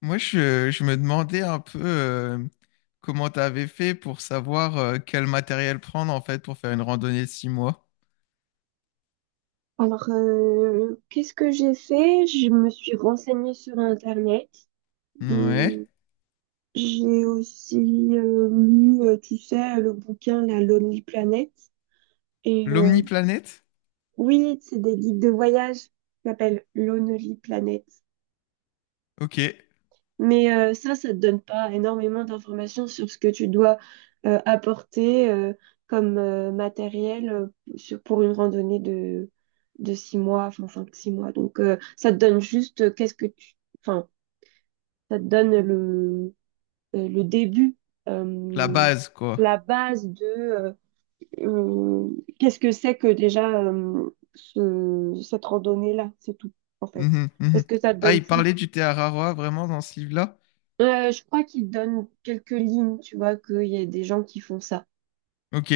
Moi, je me demandais un peu comment tu avais fait pour savoir quel matériel prendre en fait pour faire une randonnée de 6 mois. Alors, qu'est-ce que j'ai fait? Je me suis renseignée sur Internet. Ouais. Hum, j'ai aussi lu, tu sais, le bouquin La Lonely Planet. Et L'omniplanète? oui, c'est des guides de voyage qui s'appellent Lonely Planet. Ok. Mais ça te donne pas énormément d'informations sur ce que tu dois apporter comme matériel pour une randonnée de 6 mois, enfin 5, 6 mois. Donc ça te donne juste qu'est-ce que tu... Enfin, ça te donne le début, La euh, base, quoi. la base de euh, qu'est-ce que c'est que déjà cette randonnée-là, c'est tout, en fait. Mhm, mhm. Parce que ça te Ah, donne il plus... parlait du thé Araroa vraiment dans ce livre-là? Je crois qu'ils donnent quelques lignes, tu vois, qu'il y a des gens qui font ça. Ok.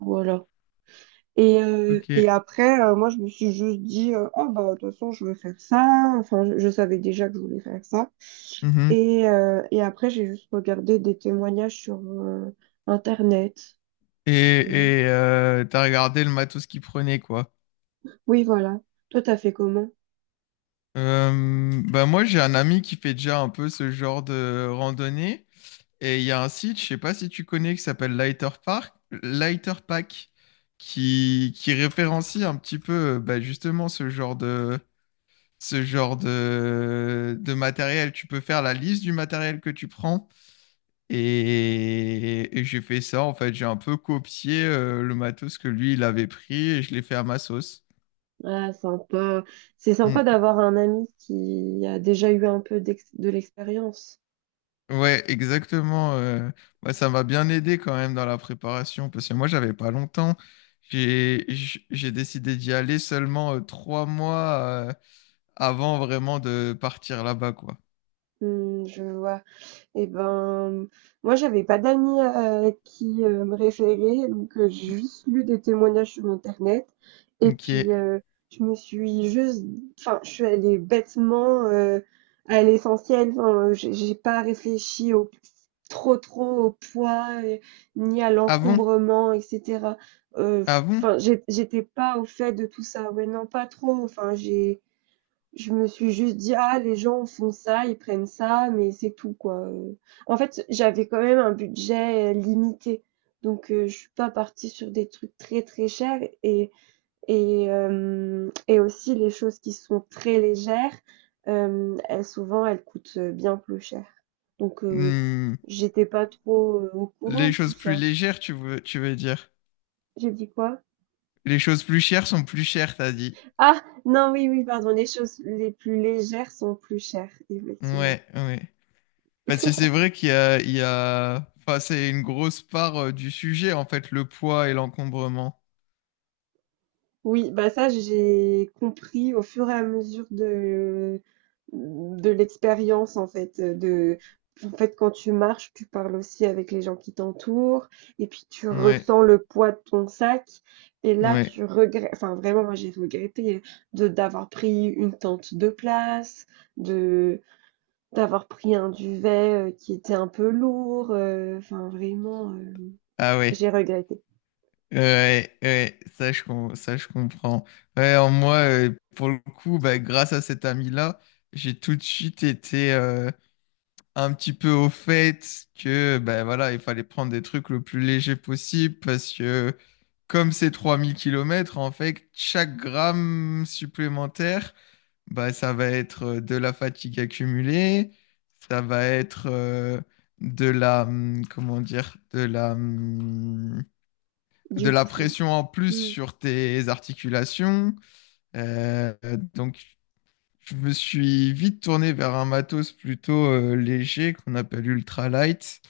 Voilà. Et, euh, Ok. et après, moi, je me suis juste dit, oh, bah, de toute façon, je veux faire ça. Enfin, je savais déjà que je voulais faire ça. Mhm. Et après, j'ai juste regardé des témoignages sur Internet. Voilà. T'as regardé le matos qu'il prenait, quoi. Oui, voilà. Toi, t'as fait comment? Bah moi, j'ai un ami qui fait déjà un peu ce genre de randonnée. Et il y a un site, je sais pas si tu connais, qui s'appelle Lighter Pack, qui référencie un petit peu bah, justement ce genre de, ce genre de matériel. Tu peux faire la liste du matériel que tu prends. Et j'ai fait ça, en fait, j'ai un peu copié le matos que lui, il avait pris et je l'ai fait à ma sauce. Ah, sympa. C'est sympa Mm. d'avoir un ami qui a déjà eu un peu de l'expérience. Ouais, exactement. Ça m'a bien aidé quand même dans la préparation parce que moi, j'avais pas longtemps. J'ai décidé d'y aller seulement 3 mois avant vraiment de partir là-bas, quoi. Je vois. Et ben, moi, j'avais pas d'amis qui me référaient, donc j'ai juste lu des témoignages sur Internet. Et Ok. puis, je me suis juste, enfin, je suis allée bêtement à l'essentiel. Enfin, j'ai pas réfléchi trop, trop au poids, ni à Ah bon? l'encombrement, etc. Euh, Ah bon? Enfin, j'étais pas au fait de tout ça. Ouais, non, pas trop. Enfin, j'ai je me suis juste dit: «Ah, les gens font ça, ils prennent ça, mais c'est tout, quoi». En fait, j'avais quand même un budget, limité, donc je suis pas partie sur des trucs très, très chers et aussi les choses qui sont très légères, elles souvent, elles coûtent, bien plus cher. Donc Hmm. j'étais pas trop, au courant Les de tout choses plus ça. légères, tu veux dire? J'ai dit quoi? Les choses plus chères sont plus chères, t'as dit. Ah! Non, oui, oui, pardon, les choses les plus légères sont plus chères, effectivement. Ouais, ouais. Parce que c'est vrai il y a... Enfin, c'est une grosse part du sujet, en fait, le poids et l'encombrement. Oui, bah ça j'ai compris au fur et à mesure de l'expérience, en fait. De En fait, quand tu marches, tu parles aussi avec les gens qui t'entourent, et puis tu Ouais. ressens le poids de ton sac, et là Ouais. tu regrettes, enfin, vraiment, moi j'ai regretté de d'avoir pris une tente de place, de d'avoir pris un duvet qui était un peu lourd, enfin, vraiment, Ah ouais, j'ai regretté. ouais, ouais, ça je comprends. Ouais, en moi, pour le coup, bah, grâce à cet ami-là, j'ai tout de suite été un petit peu au fait que bah, voilà, il fallait prendre des trucs le plus léger possible parce que comme c'est 3000 kilomètres en fait, chaque gramme supplémentaire, bah, ça va être de la fatigue accumulée, ça va être comment dire, de Du la coup. pression en plus Hmm. sur tes articulations. Euh, donc, je me suis vite tourné vers un matos plutôt léger qu'on appelle ultralight.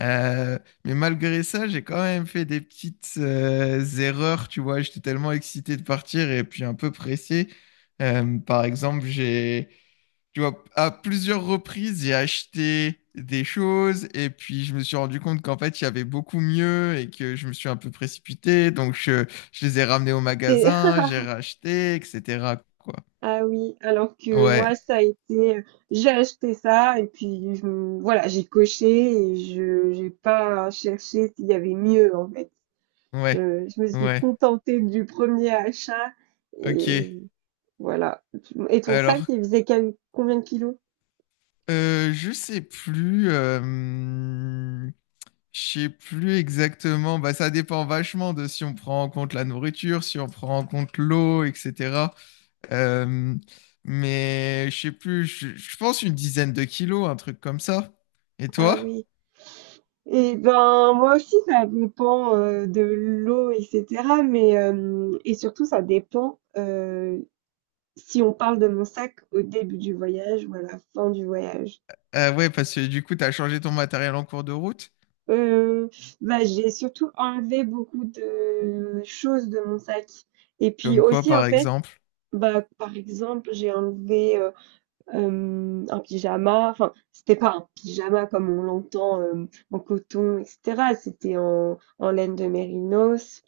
Euh, mais malgré ça, j'ai quand même fait des petites erreurs, tu vois. J'étais tellement excité de partir et puis un peu pressé. Par exemple, j'ai tu vois, à plusieurs reprises, j'ai acheté des choses et puis je me suis rendu compte qu'en fait, il y avait beaucoup mieux et que je me suis un peu précipité. Donc, je les ai ramenés au magasin, j'ai racheté, etc. quoi. Ah oui, alors que moi, Ouais, ça a été, j'ai acheté ça et puis voilà, j'ai coché et je j'ai pas cherché s'il y avait mieux en fait. ouais, Je me suis ouais. contentée du premier achat et Ok. voilà. Et ton sac, Alors, il faisait combien de kilos? Je sais plus. Je sais plus exactement. Bah, ça dépend vachement de si on prend en compte la nourriture, si on prend en compte l'eau, etc. Euh, mais je sais plus, je pense une dizaine de kilos, un truc comme ça. Et Ah toi? oui. Et ben moi aussi, ça dépend de l'eau, etc. Mais et surtout, ça dépend si on parle de mon sac au début du voyage ou à la fin du voyage. Ah ouais, parce que du coup, t'as changé ton matériel en cours de route. Heu, Bah, j'ai surtout enlevé beaucoup de choses de mon sac, et puis Comme quoi, aussi, en par fait, exemple? bah, par exemple, j'ai enlevé, un pyjama, enfin, c'était pas un pyjama comme on l'entend, en coton et cetera, c'était en laine de mérinos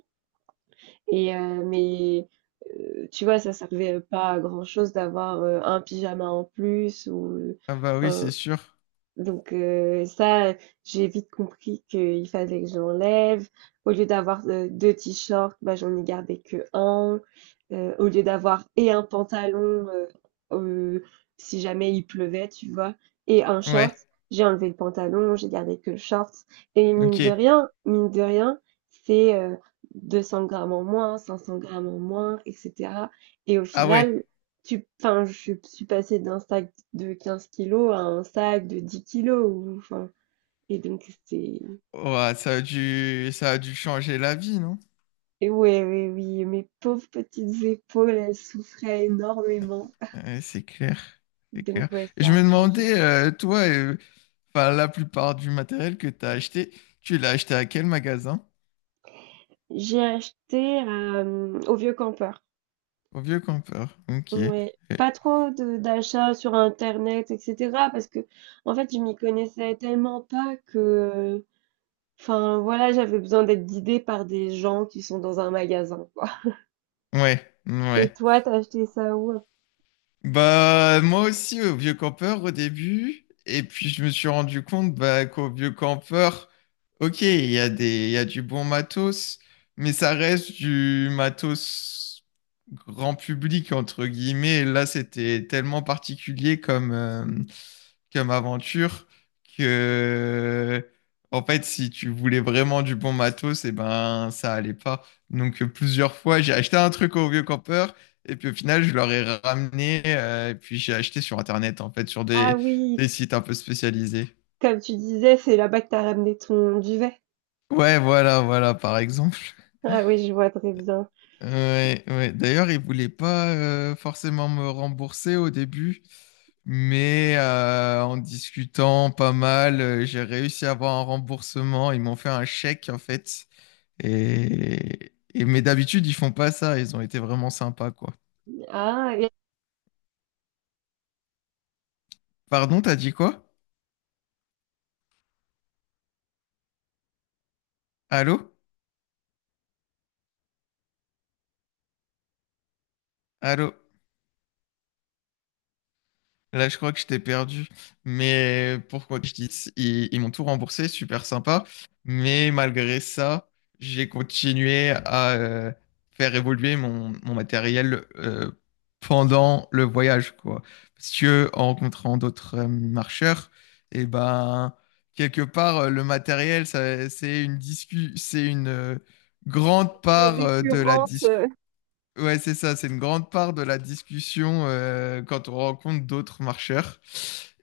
et mais, tu vois, ça servait pas à grand chose d'avoir, un pyjama en plus ou, Ah bah oui, c'est enfin, sûr. donc ça, j'ai vite compris qu'il fallait que je l'enlève. Au lieu d'avoir, 2 t-shirts, bah, j'en ai gardé qu'1. Au lieu d'avoir et un pantalon, heu heu, si jamais il pleuvait, tu vois? Et un short, Ouais, j'ai enlevé le pantalon, j'ai gardé que le short, et mine de ok. rien mine de rien, c'est, 200 grammes en moins, 500 grammes en moins et cetera, et au Ah ouais. final, tu enfin, je suis passée d'Instag de 15 kilos à un sac de 10 kilos. Ou, enfin, et donc, c'est. Ouah, ça a dû changer la vie, non? Et ouais, ouais, oui, mes pauvres petites épaules, elles souffraient énormément. Ouais, c'est clair, c'est Donc, clair. ouais, Et je ça a me changé. demandais, enfin, la plupart du matériel que t'as acheté, tu l'as acheté à quel magasin? J'ai acheté au Vieux Campeur. Au Vieux Campeur. Ok. Ouais. Pas trop d'achats sur Internet, etc. Parce que, en fait, je m'y connaissais tellement pas que. Enfin, voilà, j'avais besoin d'être guidée par des gens qui sont dans un magasin, quoi. ouais, Et ouais. toi, t'as acheté ça où? Bah, moi aussi, au vieux campeur au début. Et puis, je me suis rendu compte bah, qu'au vieux campeur, ok, il y a des, il y a du bon matos, mais ça reste du matos grand public, entre guillemets. Et là, c'était tellement particulier comme, comme aventure que, en fait, si tu voulais vraiment du bon matos, et ben, ça allait pas. Donc, plusieurs fois, j'ai acheté un truc au vieux campeur, et puis au final, je leur ai ramené, et puis j'ai acheté sur Internet, en fait, sur Ah oui, des sites un peu spécialisés. comme tu disais, c'est là-bas que tu as ramené ton duvet. Ouais, voilà, voilà, par exemple. Ah oui, je vois très bien. Ouais, ouais. D'ailleurs, ils voulaient pas forcément me rembourser au début, mais en discutant pas mal, j'ai réussi à avoir un remboursement. Ils m'ont fait un chèque en fait. Mais d'habitude, ils font pas ça. Ils ont été vraiment sympas, quoi. Ah, et... Pardon, t'as dit quoi? Allô? Allô? Là, je crois que je t'ai perdu. Mais pourquoi que je dis, ils m'ont tout remboursé, super sympa. Mais malgré ça, j'ai continué à faire évoluer mon matériel pendant le voyage, quoi. Parce que en rencontrant d'autres marcheurs, et ben quelque part, le matériel, c'est une discu, c'est une grande part de la discussion. Ouais, c'est ça, c'est une grande part de la discussion quand on rencontre d'autres marcheurs.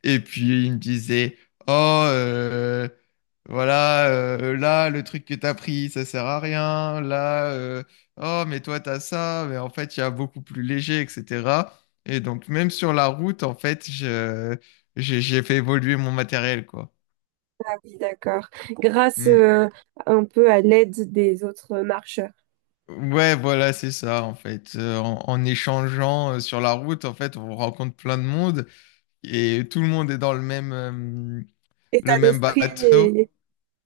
Et puis il me disait, oh, euh, voilà, là, le truc que t'as pris, ça sert à rien. Là, oh, mais toi, t'as ça, mais en fait, il y a beaucoup plus léger, etc. Et donc, même sur la route, en fait, j'ai fait évoluer mon matériel, quoi. Ah oui, d'accord. Grâce Mm. Un peu à l'aide des autres marcheurs. Ouais, voilà, c'est ça, en fait. En échangeant sur la route, en fait, on rencontre plein de monde. Et tout le monde est dans État le même d'esprit, bateau. et,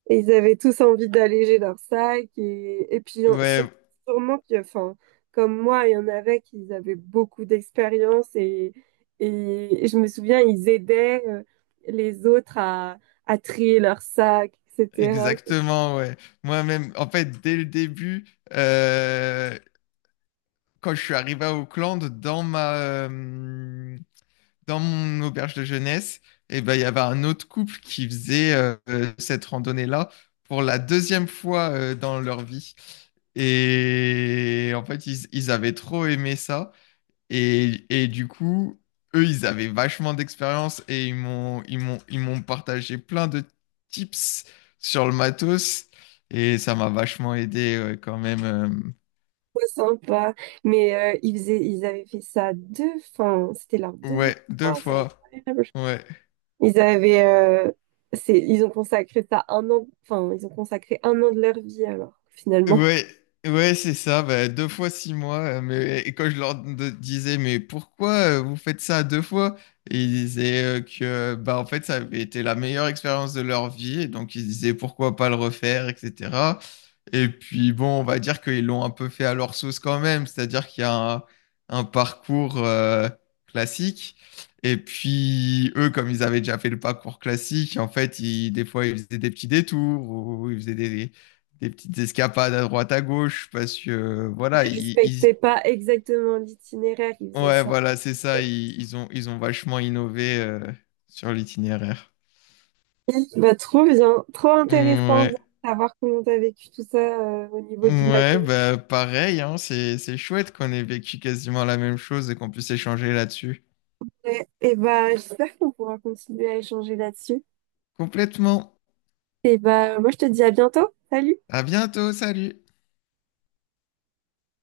et ils avaient tous envie d'alléger leur sac. Et puis Ouais, sûrement que, enfin, comme moi, il y en avait qui avaient beaucoup d'expérience et je me souviens, ils aidaient les autres à trier leur sac, etc. exactement, ouais. Moi-même, en fait, dès le début, euh, quand je suis arrivé à Auckland, dans dans mon auberge de jeunesse, et ben, il y avait un autre couple qui faisait cette randonnée-là pour la deuxième fois dans leur vie. Et en fait, ils avaient trop aimé ça. Et du coup, eux, ils avaient vachement d'expérience et ils m'ont partagé plein de tips sur le matos. Et ça m'a vachement aidé ouais, quand même. Euh, Trop sympa. Mais ils faisaient, ils avaient fait ça deux, enfin, c'était leur deuxième ouais, deux fois, c'est fois. incroyable. Ouais. Ils avaient, c'est, ils ont consacré ça un an, enfin, ils ont consacré un an de leur vie alors, finalement. Ouais, ouais, c'est ça, bah, deux fois 6 mois. Mais, et quand je disais, mais pourquoi vous faites ça deux fois? Et ils disaient que bah, en fait, ça avait été la meilleure expérience de leur vie. Et donc, ils disaient pourquoi pas le refaire, etc. Et puis, bon, on va dire qu'ils l'ont un peu fait à leur sauce quand même. C'est-à-dire qu'il y a un parcours classique. Et puis, eux, comme ils avaient déjà fait le parcours classique, en fait, des fois, ils faisaient des petits détours ou ils faisaient des petites escapades à droite à gauche parce que Ils respectaient pas exactement l'itinéraire, ils faisaient ouais, ça. voilà, c'est ça, ils ont vachement innové sur l'itinéraire. Bah, trop bien, trop intéressant de Ouais. savoir comment t'as vécu tout ça au niveau du Ouais, bah pareil, hein, c'est chouette qu'on ait vécu quasiment la même chose et qu'on puisse échanger là-dessus. matériel. Et bah, j'espère qu'on pourra continuer à échanger là-dessus. Complètement. Et bah, moi, je te dis à bientôt. Salut! À bientôt, salut.